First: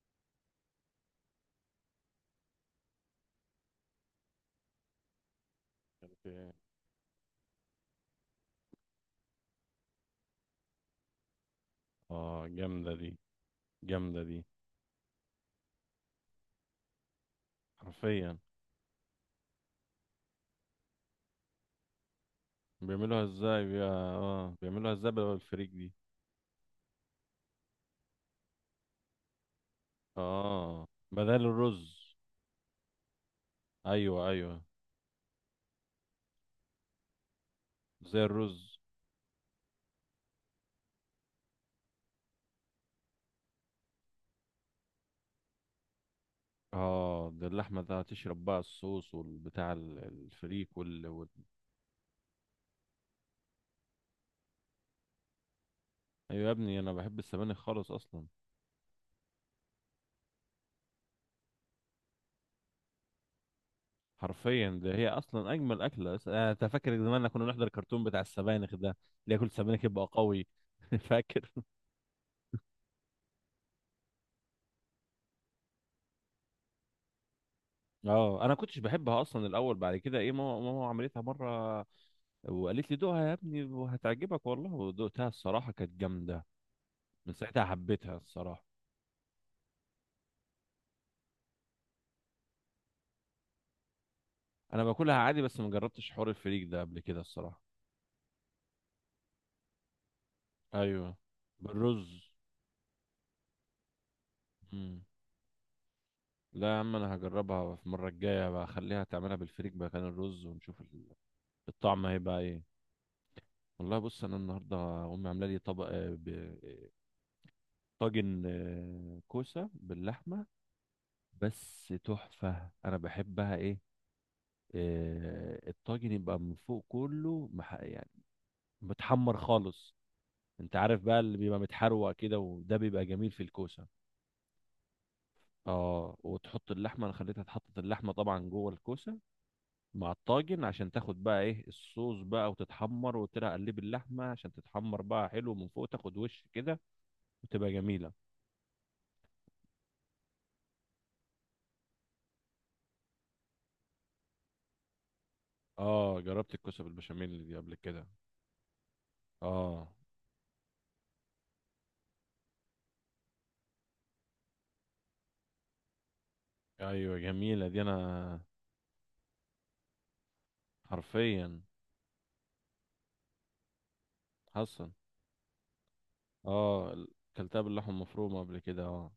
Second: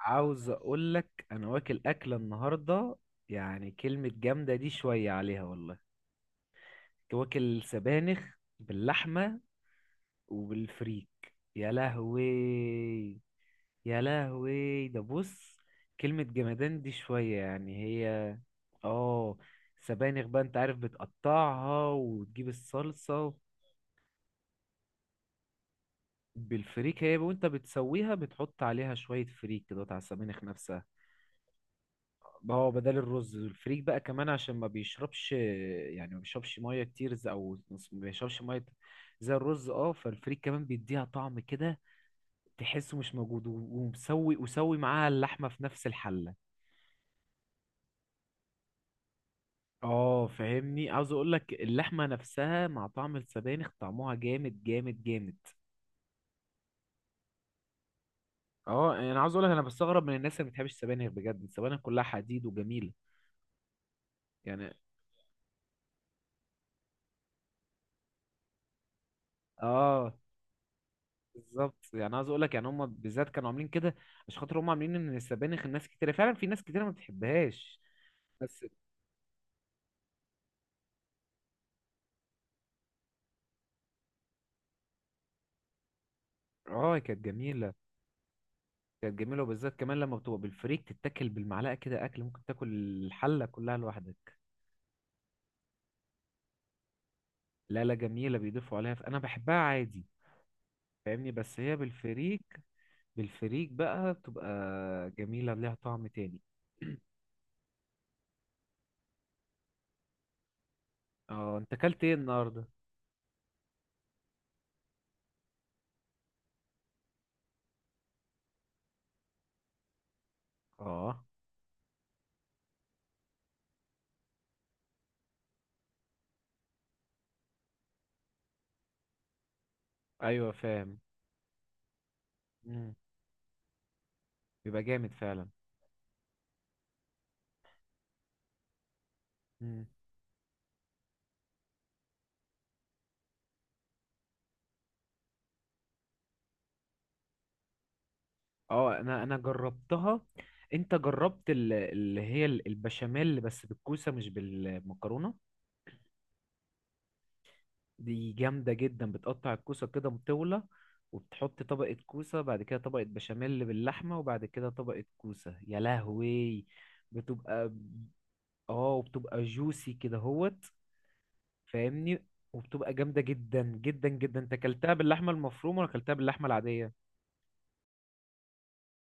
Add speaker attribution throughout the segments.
Speaker 1: عاوز اقول لك انا واكل اكله النهارده. يعني كلمه جامده، دي شويه عليها والله.
Speaker 2: إيه؟
Speaker 1: كنت واكل سبانخ باللحمه وبالفريك، يا لهوي.
Speaker 2: اه، جامدة دي،
Speaker 1: يا
Speaker 2: جامدة دي.
Speaker 1: لهوي، ده بص، كلمه جمدان دي شويه يعني هي.
Speaker 2: حرفيا.
Speaker 1: اه، سبانخ بقى، انت عارف بتقطعها وتجيب
Speaker 2: بيعملوها
Speaker 1: الصلصه.
Speaker 2: ازاي بي... اه بيعملوها ازاي بدل الفريك دي؟
Speaker 1: بالفريك هي، وانت بتسويها بتحط عليها شويه فريك كده على السبانخ نفسها.
Speaker 2: اه، بدل الرز.
Speaker 1: ما هو بدل الرز الفريك بقى كمان
Speaker 2: ايوه
Speaker 1: عشان
Speaker 2: ايوه،
Speaker 1: ما بيشربش، يعني ما بيشربش ميه كتير، او ما
Speaker 2: زي
Speaker 1: بيشربش ميه.
Speaker 2: الرز.
Speaker 1: زي الرز، اه فالفريك كمان بيديها طعم كده، تحسه مش موجود، و- ومسوي وسوي معاها اللحمه في نفس الحله.
Speaker 2: اه، ده اللحمة ده هتشرب بقى الصوص والبتاع
Speaker 1: اه
Speaker 2: الفريك
Speaker 1: فاهمني، عاوز اقول لك اللحمه نفسها مع طعم السبانخ طعمها جامد جامد جامد.
Speaker 2: ايوه يا ابني، انا بحب السبانخ خالص اصلا.
Speaker 1: اه، يعني انا عاوز اقول لك انا بستغرب من الناس اللي ما بتحبش السبانخ، بجد السبانخ كلها حديد وجميله.
Speaker 2: حرفيا،
Speaker 1: يعني
Speaker 2: ده هي اصلا اجمل اكله أس- انا أنت فاكر زمان كنا نحضر الكرتون بتاع السبانخ ده، اللي ياكل سبانخ يبقى
Speaker 1: اه،
Speaker 2: قوي؟ فاكر.
Speaker 1: بالظبط، يعني عاوز اقول لك يعني هم بالذات كانوا عاملين كده عشان خاطر هم عاملين ان السبانخ الناس كتير، فعلا في ناس كتير ما بتحبهاش.
Speaker 2: اه، انا
Speaker 1: بس
Speaker 2: كنتش بحبها اصلا الاول، بعد كده ايه، ماما عملتها مره وقالت لي دوقها يا ابني وهتعجبك والله، ودوقتها الصراحه كانت جامده.
Speaker 1: اه كانت
Speaker 2: من ساعتها
Speaker 1: جميله.
Speaker 2: حبيتها الصراحه.
Speaker 1: كانت جميله وبالذات كمان لما بتبقى بالفريك تتاكل بالمعلقه كده، اكل ممكن تاكل الحله كلها لوحدك.
Speaker 2: انا باكلها عادي بس ما جربتش حوار الفريك ده قبل كده الصراحه.
Speaker 1: لا، لا، جميله بيضيفوا عليها، انا بحبها عادي.
Speaker 2: ايوه،
Speaker 1: فاهمني، بس هي
Speaker 2: بالرز.
Speaker 1: بالفريك. بالفريك بقى بتبقى
Speaker 2: مم.
Speaker 1: جميله ليها طعم تاني.
Speaker 2: لا يا عم، انا هجربها في المره الجايه بقى، اخليها تعملها بالفريك مكان الرز ونشوف
Speaker 1: اه، انت اكلت
Speaker 2: الطعم
Speaker 1: ايه
Speaker 2: هيبقى ايه.
Speaker 1: النهارده؟
Speaker 2: والله بص، انا النهارده امي عامله لي طبق، آه، طاجن، كوسه باللحمه،
Speaker 1: اه،
Speaker 2: بس تحفة. أنا بحبها إيه، الطاجن يبقى من فوق كله يعني متحمر خالص.
Speaker 1: ايوه،
Speaker 2: أنت
Speaker 1: فاهم.
Speaker 2: عارف بقى اللي بيبقى متحروق كده، وده
Speaker 1: مم.
Speaker 2: بيبقى جميل في الكوسة.
Speaker 1: بيبقى جامد فعلا.
Speaker 2: وتحط اللحمة، أنا خليتها تحط اللحمة طبعا جوه الكوسة
Speaker 1: مم.
Speaker 2: مع الطاجن، عشان تاخد بقى إيه الصوص بقى وتتحمر. وقلت لها قلب اللحمة عشان تتحمر بقى حلو من فوق، تاخد وش كده وتبقى جميلة.
Speaker 1: اه، انا جربتها. انت جربت اللي هي البشاميل بس بالكوسه مش بالمكرونه؟
Speaker 2: جربت الكوسة بالبشاميل دي قبل كده.
Speaker 1: دي جامده جدا، بتقطع الكوسه
Speaker 2: آه،
Speaker 1: كده مطوله. وبتحط طبقه كوسه، بعد كده طبقه بشاميل باللحمه، وبعد كده طبقه كوسه، يا لهوي.
Speaker 2: أيوة
Speaker 1: بتبقى
Speaker 2: جميلة دي
Speaker 1: ب-
Speaker 2: أنا.
Speaker 1: اه وبتبقى جوسي كده هوت.
Speaker 2: حرفيا.
Speaker 1: فاهمني، وبتبقى جامده جدا جدا جدا. انت
Speaker 2: حصل.
Speaker 1: اكلتها باللحمه المفرومه ولا اكلتها باللحمه العاديه؟
Speaker 2: اه ال- كلتها باللحمه المفرومه قبل كده، اه.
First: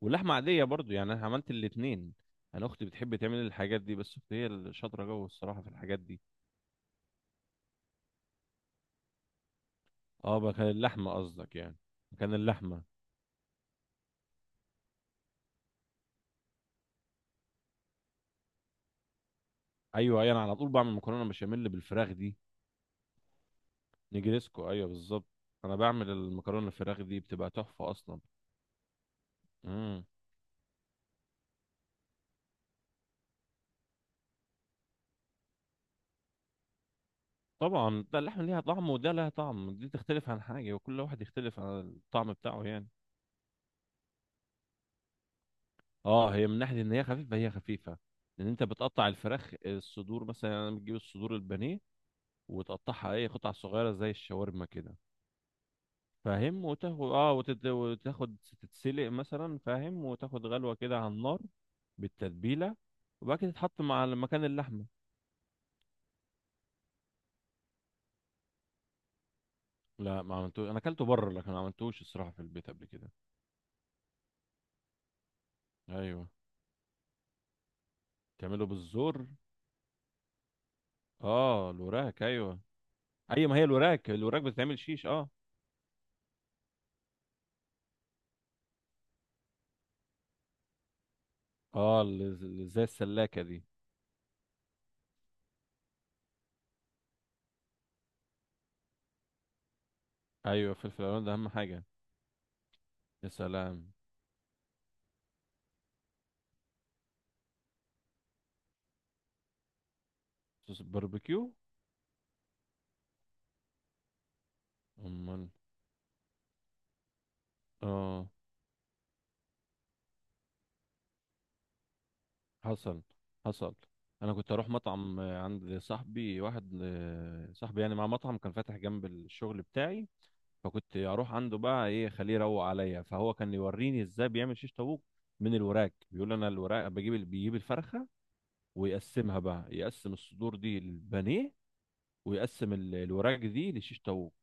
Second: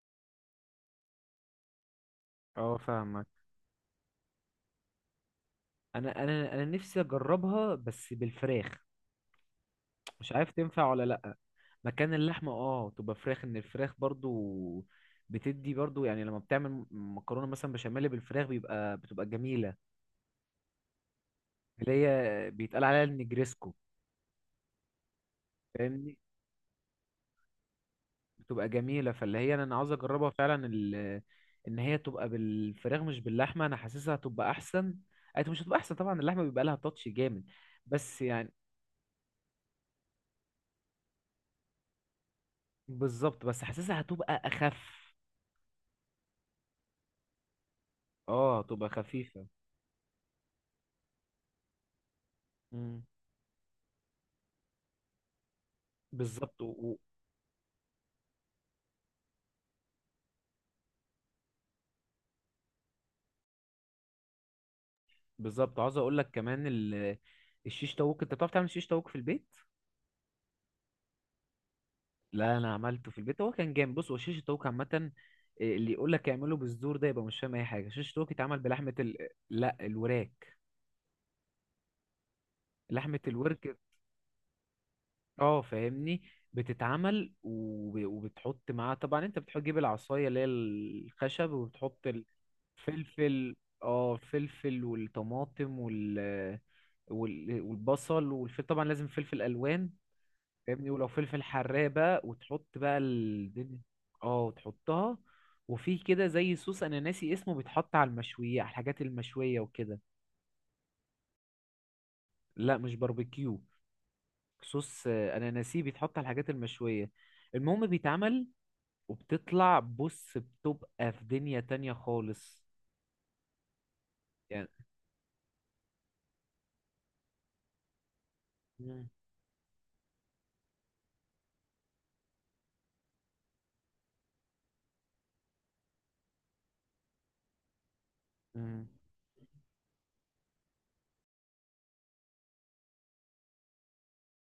Speaker 2: واللحمه عاديه برضو، يعني انا عملت الاتنين. انا
Speaker 1: اه،
Speaker 2: اختي بتحب
Speaker 1: فاهمك.
Speaker 2: تعمل الحاجات دي، بس اختي هي اللي شاطره جوه الصراحه في الحاجات دي.
Speaker 1: انا نفسي اجربها بس بالفراخ، مش
Speaker 2: اه،
Speaker 1: عارف
Speaker 2: بقى كان
Speaker 1: تنفع ولا
Speaker 2: اللحمه
Speaker 1: لأ.
Speaker 2: قصدك يعني،
Speaker 1: مكان
Speaker 2: كان
Speaker 1: اللحمة
Speaker 2: اللحمه.
Speaker 1: اه تبقى فراخ، ان الفراخ برضو بتدي برضو، يعني لما بتعمل مكرونة مثلا بشاميل بالفراخ بيبقى بتبقى جميلة.
Speaker 2: ايوه ايوه، انا على طول بعمل مكرونه بشاميل
Speaker 1: اللي
Speaker 2: بالفراخ دي.
Speaker 1: هي بيتقال عليها النجريسكو.
Speaker 2: نجريسكو، ايوه بالظبط. انا بعمل
Speaker 1: فاهمني،
Speaker 2: المكرونه الفراخ دي بتبقى تحفه اصلا.
Speaker 1: بتبقى جميلة، فاللي هي انا عاوز
Speaker 2: امم
Speaker 1: اجربها فعلا ان هي تبقى بالفراخ مش باللحمة، انا حاسسها هتبقى احسن. أي مش هتبقى احسن طبعا، اللحمة بيبقى لها تاتش جامد.
Speaker 2: طبعا، ده
Speaker 1: بس
Speaker 2: اللحمه
Speaker 1: يعني،
Speaker 2: ليها طعم وده لها طعم، دي تختلف عن حاجه، وكل واحد يختلف عن الطعم بتاعه يعني.
Speaker 1: بالظبط، بس حاسسها هتبقى اخف.
Speaker 2: اه، هي من ناحيه ان هي خفيفه، هي خفيفه. لان
Speaker 1: اه،
Speaker 2: انت
Speaker 1: تبقى
Speaker 2: بتقطع
Speaker 1: خفيفة.
Speaker 2: الفراخ الصدور مثلا، يعني بتجيب الصدور البانيه
Speaker 1: مم.
Speaker 2: وتقطعها اي قطع صغيره زي الشاورما كده.
Speaker 1: بالظبط
Speaker 2: فاهم،
Speaker 1: و-
Speaker 2: وتاخد تتسلق مثلا، فاهم، وتاخد غلوه كده على النار بالتتبيله، وبعد كده تتحط مع مكان اللحمه.
Speaker 1: بالظبط عاوز اقول لك كمان الشيش طاووق، انت بتعرف تعمل شيش طاووق في البيت؟
Speaker 2: لا، ما عملتوش، انا اكلته بره، لكن ما عملتوش الصراحه في
Speaker 1: لا،
Speaker 2: البيت
Speaker 1: انا
Speaker 2: قبل
Speaker 1: عملته
Speaker 2: كده.
Speaker 1: في البيت هو كان جامد. بص، هو شيش الطاووق عامه إيه، اللي يقول
Speaker 2: ايوه،
Speaker 1: لك اعمله بالزور ده يبقى مش فاهم اي حاجه. شيش الطاووق اتعمل
Speaker 2: تعمله
Speaker 1: بلحمه
Speaker 2: بالزور.
Speaker 1: لا الوراك.
Speaker 2: اه، الوراك ايوه.
Speaker 1: لحمه
Speaker 2: ايوه، ما هي
Speaker 1: الورك،
Speaker 2: الوراك بتتعمل شيش اه.
Speaker 1: اه، فاهمني. بتتعمل وبتحط معاها، طبعا انت بتحط تجيب العصايه اللي هي الخشب
Speaker 2: اه،
Speaker 1: وبتحط
Speaker 2: اللي زي السلاكه
Speaker 1: الفلفل.
Speaker 2: دي.
Speaker 1: اه الفلفل والطماطم، والبصل والفلفل، طبعا لازم فلفل الوان.
Speaker 2: ايوه،
Speaker 1: فاهمني،
Speaker 2: فلفل
Speaker 1: ولو
Speaker 2: الوان ده
Speaker 1: فلفل
Speaker 2: اهم حاجه.
Speaker 1: حراق بقى وتحط بقى
Speaker 2: يا
Speaker 1: الدنيا.
Speaker 2: سلام.
Speaker 1: اه، وتحطها. وفي كده زي صوص انا ناسي اسمه، بيتحط على المشوية، على الحاجات المشوية وكده.
Speaker 2: صوص الباربيكيو.
Speaker 1: لا، مش باربيكيو. صوص،
Speaker 2: امال.
Speaker 1: انا ناسيه، بيتحط على الحاجات المشوية. المهم
Speaker 2: اه،
Speaker 1: بيتعمل، وبتطلع بص بتبقى في دنيا تانية خالص.
Speaker 2: حصل حصل. انا كنت
Speaker 1: يعني.
Speaker 2: اروح مطعم، عند صاحبي واحد، صاحبي يعني، مع مطعم كان فاتح جنب
Speaker 1: مم.
Speaker 2: الشغل بتاعي. فكنت اروح عنده بقى، ايه، خليه يروق عليا. فهو كان يوريني ازاي بيعمل شيش طاووق من الوراك. بيقول انا الوراك بيجيب الفرخه
Speaker 1: مم.
Speaker 2: ويقسمها بقى، يقسم الصدور دي للبانيه، ويقسم الوراك دي لشيش طاووق.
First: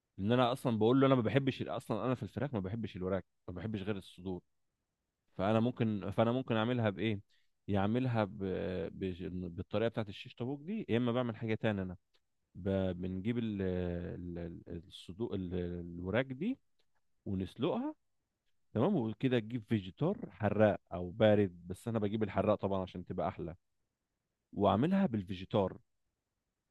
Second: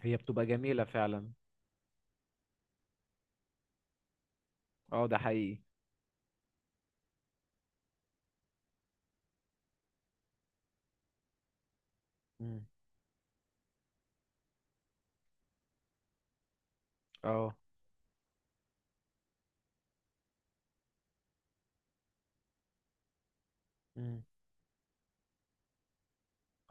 Speaker 1: هي
Speaker 2: ان
Speaker 1: بتبقى
Speaker 2: انا اصلا
Speaker 1: جميلة
Speaker 2: بقول له انا ما
Speaker 1: فعلا.
Speaker 2: بحبش اصلا، انا في الفراخ ما بحبش الوراك، ما بحبش غير الصدور.
Speaker 1: اه، ده
Speaker 2: فانا
Speaker 1: حقيقي.
Speaker 2: ممكن فانا ممكن اعملها بايه، يعملها بالطريقه بتاعت الشيش طاووق دي، يا اما بعمل حاجه تانية. انا
Speaker 1: مم.
Speaker 2: ب... بنجيب ال... ال- ال- الصدور، الوراك دي
Speaker 1: اه.
Speaker 2: ونسلقها. تمام، وكده تجيب فيجيتار حراق او بارد، بس انا بجيب الحراق طبعا عشان تبقى احلى،
Speaker 1: مم.
Speaker 2: واعملها بالفيجيتار.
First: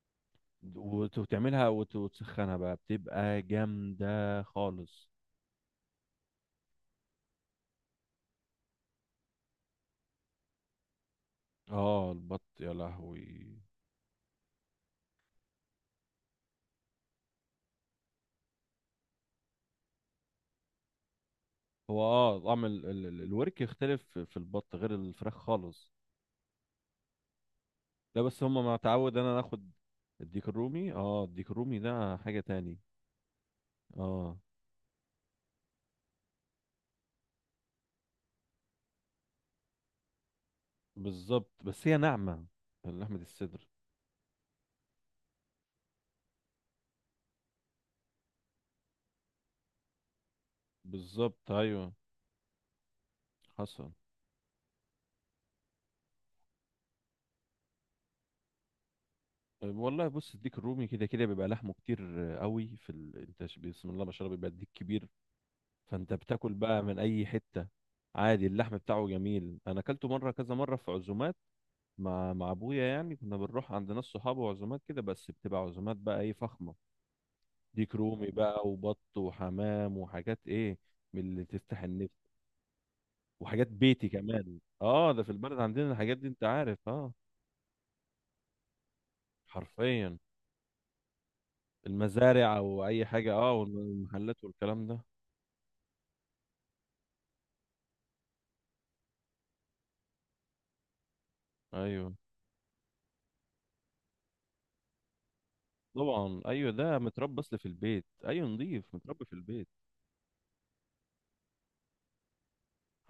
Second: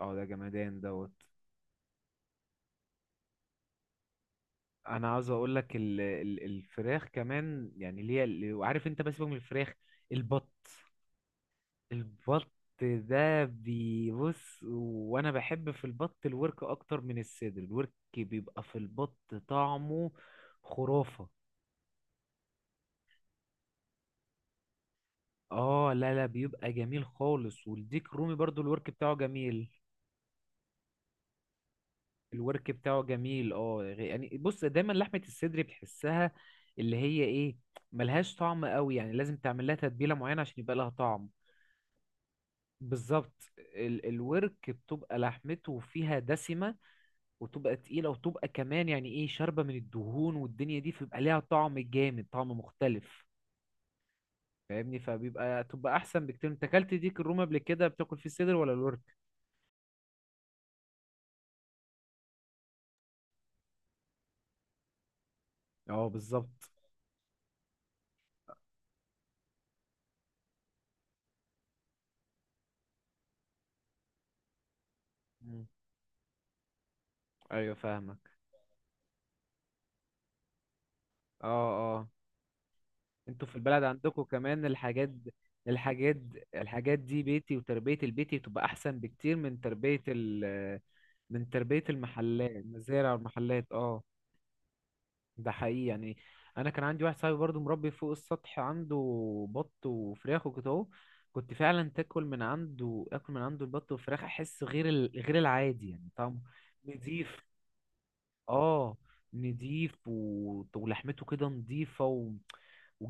Speaker 1: اه، ده جمدان دوت.
Speaker 2: وتعملها وتسخنها بقى، بتبقى جامده خالص.
Speaker 1: انا عاوز اقول لك الفراخ كمان، يعني اللي هي وعارف انت، بس سيبك من الفراخ. البط.
Speaker 2: اه، البط
Speaker 1: البط
Speaker 2: يا
Speaker 1: ده
Speaker 2: لهوي.
Speaker 1: بيبص، وانا بحب في البط الورك اكتر من الصدر. الورك بيبقى في البط طعمه خرافة.
Speaker 2: هو، اه، طعم الورك يختلف في البط غير الفراخ خالص.
Speaker 1: اه، لا، لا، بيبقى جميل خالص، والديك
Speaker 2: لا،
Speaker 1: رومي
Speaker 2: بس
Speaker 1: برضو
Speaker 2: هما ما
Speaker 1: الورك بتاعه
Speaker 2: تعود انا
Speaker 1: جميل.
Speaker 2: ناخد الديك الرومي، اه، الديك الرومي ده حاجة
Speaker 1: الورك
Speaker 2: تاني.
Speaker 1: بتاعه جميل، اه، يعني
Speaker 2: اه،
Speaker 1: بص دايما لحمة الصدر بتحسها اللي هي ايه، ملهاش طعم قوي، يعني لازم تعمل لها تتبيله معينه عشان يبقى لها طعم.
Speaker 2: بالظبط، بس هي ناعمة. لحمة
Speaker 1: بالظبط،
Speaker 2: الصدر.
Speaker 1: الورك بتبقى لحمته فيها دسمة، وتبقى تقيلة، وتبقى كمان يعني ايه، شاربة من الدهون والدنيا دي، فبيبقى ليها
Speaker 2: بالظبط،
Speaker 1: طعم
Speaker 2: ايوه.
Speaker 1: جامد، طعم مختلف.
Speaker 2: حصل.
Speaker 1: فاهمني، فبيبقى تبقى احسن بكتير. انت اكلت ديك الرومي قبل كده بتاكل فيه صدر ولا الورك؟
Speaker 2: طيب، والله بص، الديك الرومي كده كده بيبقى لحمه كتير، قوي في ال... انت ش- بسم الله ما شاء الله، بيبقى الديك كبير،
Speaker 1: اه،
Speaker 2: فانت بتاكل
Speaker 1: بالظبط.
Speaker 2: بقى من اي حتة عادي. اللحم بتاعه جميل، انا اكلته مرة، كذا مرة في عزومات، مع ابويا يعني. كنا بنروح عند ناس صحابه وعزومات كده، بس بتبقى
Speaker 1: مم.
Speaker 2: عزومات بقى ايه، فخمه.
Speaker 1: ايوه،
Speaker 2: ديك
Speaker 1: فاهمك.
Speaker 2: رومي بقى، وبط، وحمام، وحاجات ايه، من اللي
Speaker 1: اه،
Speaker 2: تفتح
Speaker 1: اه.
Speaker 2: النفس.
Speaker 1: انتوا في
Speaker 2: وحاجات
Speaker 1: البلد
Speaker 2: بيتي
Speaker 1: عندكم
Speaker 2: كمان.
Speaker 1: كمان الحاجات،
Speaker 2: اه، ده في البلد عندنا
Speaker 1: الحاجات
Speaker 2: الحاجات دي انت عارف،
Speaker 1: الحاجات
Speaker 2: اه.
Speaker 1: دي بيتي، وتربية البيتي بتبقى احسن بكتير
Speaker 2: حرفيا.
Speaker 1: من تربية المحلات،
Speaker 2: المزارع، او اي
Speaker 1: المزارع
Speaker 2: حاجه، اه،
Speaker 1: والمحلات، اه.
Speaker 2: والمحلات والكلام ده.
Speaker 1: ده حقيقي يعني. انا كان عندي واحد صاحبي برضو مربي فوق السطح عنده بط وفراخ وكده اهو. كنت فعلا
Speaker 2: ايوه
Speaker 1: تاكل من عنده، اكل من عنده البط والفراخ احس غير العادي يعني طعمه.
Speaker 2: طبعا، ايوه، ده
Speaker 1: نضيف.
Speaker 2: متربى اصل في البيت، ايوه نضيف،
Speaker 1: اه،
Speaker 2: متربى في البيت.
Speaker 1: نضيف، و... ولحمته كده نضيفه،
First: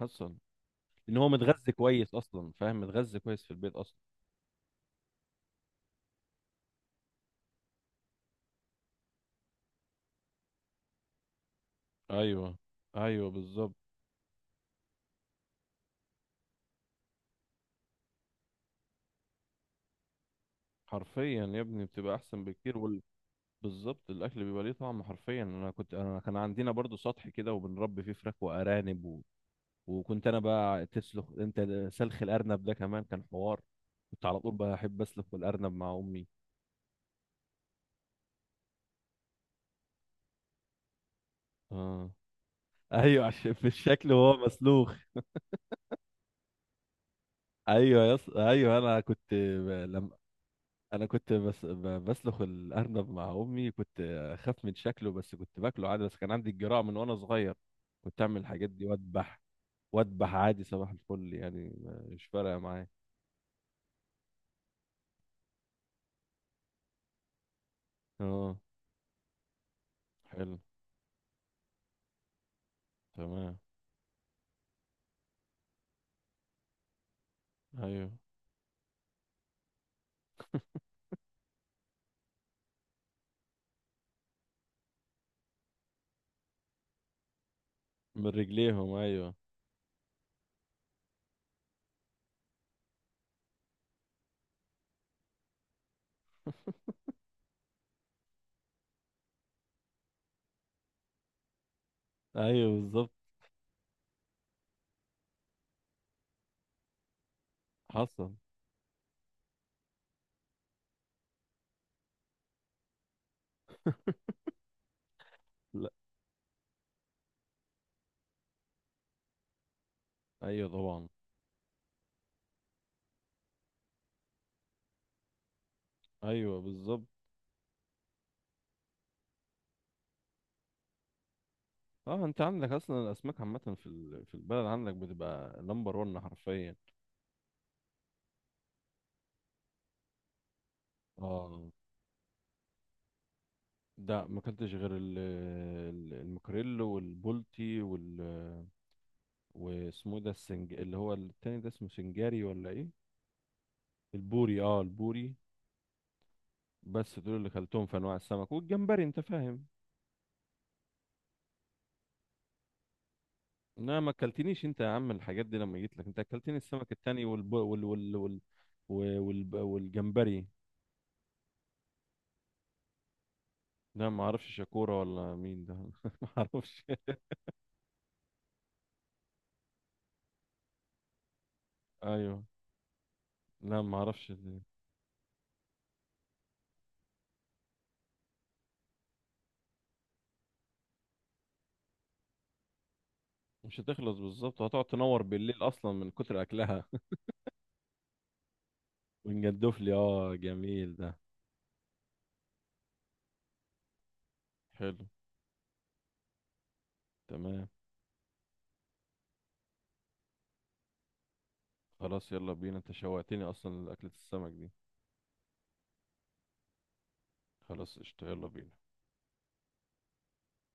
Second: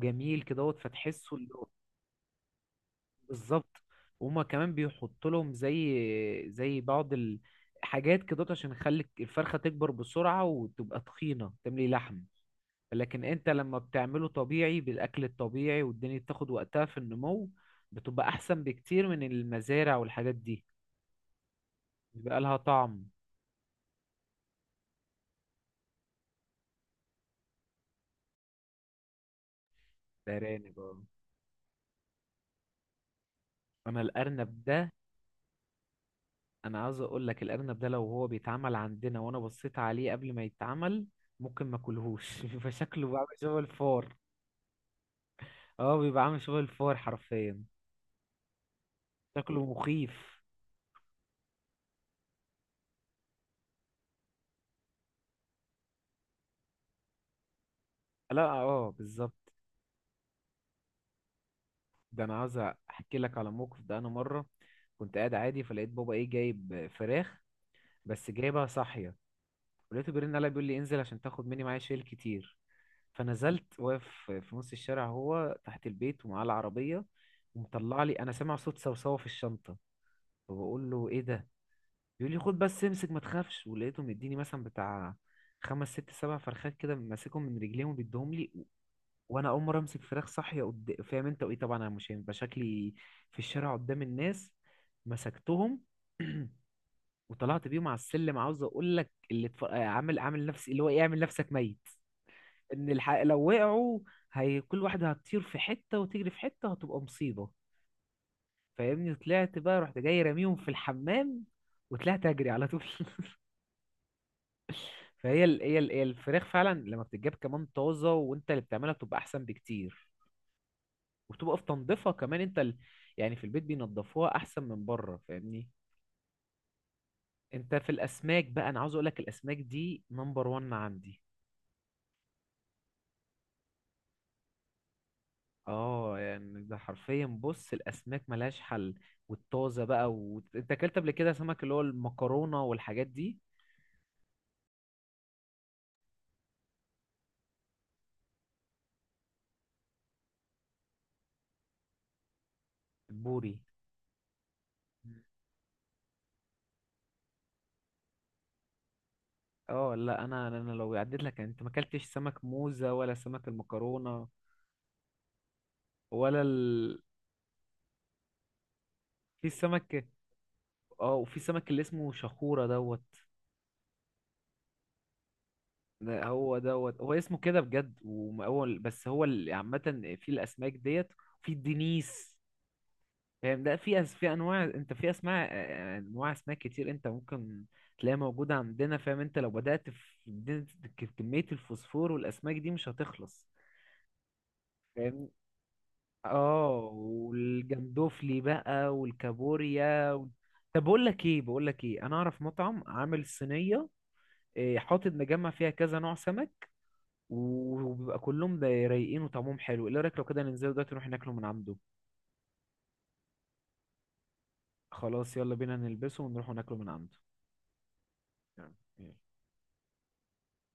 Speaker 2: حصل.
Speaker 1: كده اهوت،
Speaker 2: ان هو
Speaker 1: فتحسه
Speaker 2: متغذي كويس اصلا، فاهم؟ متغذي كويس في
Speaker 1: بالظبط،
Speaker 2: البيت اصلا.
Speaker 1: وهما كمان بيحط لهم زي بعض الحاجات كده عشان يخلي الفرخه تكبر بسرعه، وتبقى تخينه تملي لحم.
Speaker 2: ايوه
Speaker 1: لكن
Speaker 2: ايوه
Speaker 1: انت
Speaker 2: بالظبط.
Speaker 1: لما بتعمله طبيعي بالاكل الطبيعي، والدنيا بتاخد وقتها في النمو، بتبقى احسن بكتير من المزارع والحاجات دي.
Speaker 2: حرفيا يا ابني، بتبقى
Speaker 1: بيبقى
Speaker 2: احسن
Speaker 1: لها
Speaker 2: بكتير
Speaker 1: طعم.
Speaker 2: بالظبط. الاكل بيبقى ليه طعم حرفيا. انا كنت، كان عندنا برضو سطح كده، وبنربي فيه فراخ وارانب وكنت انا
Speaker 1: الارانب
Speaker 2: بقى
Speaker 1: اه.
Speaker 2: تسلخ انت، سلخ الارنب ده كمان كان حوار.
Speaker 1: انا
Speaker 2: كنت على طول
Speaker 1: الارنب ده،
Speaker 2: بحب اسلخ الارنب مع امي.
Speaker 1: انا عاوز اقول لك الارنب ده لو هو بيتعمل عندنا وانا بصيت عليه قبل ما يتعمل ممكن ما
Speaker 2: اه.
Speaker 1: اكلهوش. بيبقى شكله بقى
Speaker 2: ايوه،
Speaker 1: عامل
Speaker 2: عشان
Speaker 1: شبه
Speaker 2: في
Speaker 1: الفار.
Speaker 2: الشكل وهو مسلوخ.
Speaker 1: اه، بيبقى عامل شبه الفار حرفيا.
Speaker 2: ايوه، ايوه، انا كنت
Speaker 1: شكله
Speaker 2: لما
Speaker 1: مخيف.
Speaker 2: انا كنت بسلخ الارنب مع امي، كنت اخاف من شكله، بس كنت باكله عادي. بس كان عندي الجرأة من وانا صغير، كنت اعمل
Speaker 1: لا،
Speaker 2: الحاجات دي،
Speaker 1: اه،
Speaker 2: واذبح
Speaker 1: بالظبط.
Speaker 2: وأدبح عادي، صباح الفل، يعني
Speaker 1: ده
Speaker 2: مش
Speaker 1: انا عاوز
Speaker 2: فارقة معايا.
Speaker 1: احكي لك على موقف. ده انا مره كنت قاعد عادي فلقيت بابا ايه جايب فراخ، بس
Speaker 2: اه،
Speaker 1: جايبها صاحية. ولقيته بيرن عليا،
Speaker 2: حلو،
Speaker 1: بيقول لي انزل عشان تاخد مني، معايا شيل كتير.
Speaker 2: تمام
Speaker 1: فنزلت واقف في نص الشارع، هو تحت البيت ومعاه العربية. ومطلع
Speaker 2: ايوه.
Speaker 1: لي، انا سامع صوت صوصوة في الشنطة. فبقول له ايه ده؟ بيقول لي خد بس امسك ما تخافش. ولقيته مديني مثلا بتاع خمس ست سبع فرخات كده، ماسكهم من رجليهم
Speaker 2: من
Speaker 1: وبيديهم لي.
Speaker 2: رجليهم، ايوه
Speaker 1: وانا اول مره امسك فراخ صاحيه، فاهم انت، وايه طبعا انا مش هيبقى شكلي في الشارع قدام الناس. مسكتهم. وطلعت بيهم على السلم، عاوز اقول لك اللي عامل نفسي اللي هو ايه، اعمل نفسك ميت.
Speaker 2: ايوه
Speaker 1: ان
Speaker 2: بالظبط.
Speaker 1: لو وقعوا هي كل واحده هتطير في حته وتجري في حته وهتبقى مصيبه.
Speaker 2: حصل.
Speaker 1: فاهمني، طلعت بقى رحت جاي راميهم في الحمام وطلعت اجري على طول. فهي ال... هي
Speaker 2: لا،
Speaker 1: ال... هي الفراخ فعلا لما بتتجاب كمان طازه، وانت اللي بتعملها بتبقى احسن بكتير.
Speaker 2: ايوه طبعا،
Speaker 1: وبتبقى في تنظيفها كمان انت، يعني في البيت بينضفوها احسن من بره، فاهمني.
Speaker 2: ايوه بالظبط.
Speaker 1: انت في الاسماك بقى، انا عاوز اقول لك الاسماك دي نمبر 1 عندي.
Speaker 2: اه، انت عندك اصلا الاسماك عامه في البلد عندك، بتبقى نمبر
Speaker 1: اه
Speaker 2: 1
Speaker 1: يعني،
Speaker 2: حرفيا.
Speaker 1: ده حرفيا، بص الاسماك ملهاش حل. والطازه بقى. وانت اكلت قبل كده سمك
Speaker 2: اه،
Speaker 1: اللي هو المكرونه والحاجات دي؟
Speaker 2: ده ما اكلتش غير المكريل، والبولتي، وال. واسمه إيه ده، السنج، اللي هو التاني ده، اسمه سنجاري ولا ايه؟
Speaker 1: البوري.
Speaker 2: البوري، اه
Speaker 1: مم.
Speaker 2: البوري. بس دول اللي كلتهم في انواع السمك، والجمبري، انت فاهم.
Speaker 1: اه، لا، انا لو عديت لك يعني، انت ما اكلتش سمك موزه ولا سمك
Speaker 2: انما ما
Speaker 1: المكرونه
Speaker 2: اكلتنيش انت يا عم الحاجات دي. لما جيت لك انت،
Speaker 1: ولا
Speaker 2: اكلتني السمك التاني، والب... وال... وال... وال... و-
Speaker 1: في
Speaker 2: والب...
Speaker 1: سمك.
Speaker 2: والجمبري.
Speaker 1: اه وفي سمك اللي اسمه شخوره دوت.
Speaker 2: لا، ما اعرفش شاكورا ولا مين ده.
Speaker 1: ده
Speaker 2: ما
Speaker 1: هو
Speaker 2: اعرفش.
Speaker 1: دوت، هو اسمه كده بجد. وهو بس هو عامه في الاسماك ديت، في الدنيس.
Speaker 2: ايوه.
Speaker 1: فاهم، لا
Speaker 2: لا، ما
Speaker 1: في في
Speaker 2: اعرفش دي.
Speaker 1: انواع، انت في اسماء انواع اسماك كتير انت ممكن تلاقيها موجوده عندنا. فاهم، انت لو بدات في كميه الفوسفور والاسماك دي مش هتخلص.
Speaker 2: مش هتخلص، بالظبط، وهتقعد تنور
Speaker 1: فاهم،
Speaker 2: بالليل اصلا من كتر
Speaker 1: اه
Speaker 2: اكلها.
Speaker 1: والجندوفلي بقى
Speaker 2: ونجدف لي،
Speaker 1: والكابوريا
Speaker 2: اه،
Speaker 1: طب
Speaker 2: جميل
Speaker 1: بقول
Speaker 2: ده.
Speaker 1: لك ايه، بقول لك ايه، انا اعرف مطعم عامل صينيه،
Speaker 2: حلو،
Speaker 1: حاطط مجمع فيها كذا نوع سمك.
Speaker 2: تمام.
Speaker 1: و- وبيبقى كلهم ده رايقين وطعمهم حلو. ايه رايك لو كده ننزل دلوقتي نروح ناكله من عنده؟
Speaker 2: خلاص، يلا بينا، انت شوقتني اصلا لاكلة السمك دي.
Speaker 1: خلاص، يلا بينا نلبسه ونروح ناكله من عنده.
Speaker 2: خلاص قشطة، يلا بينا.
Speaker 1: تمام، يلا.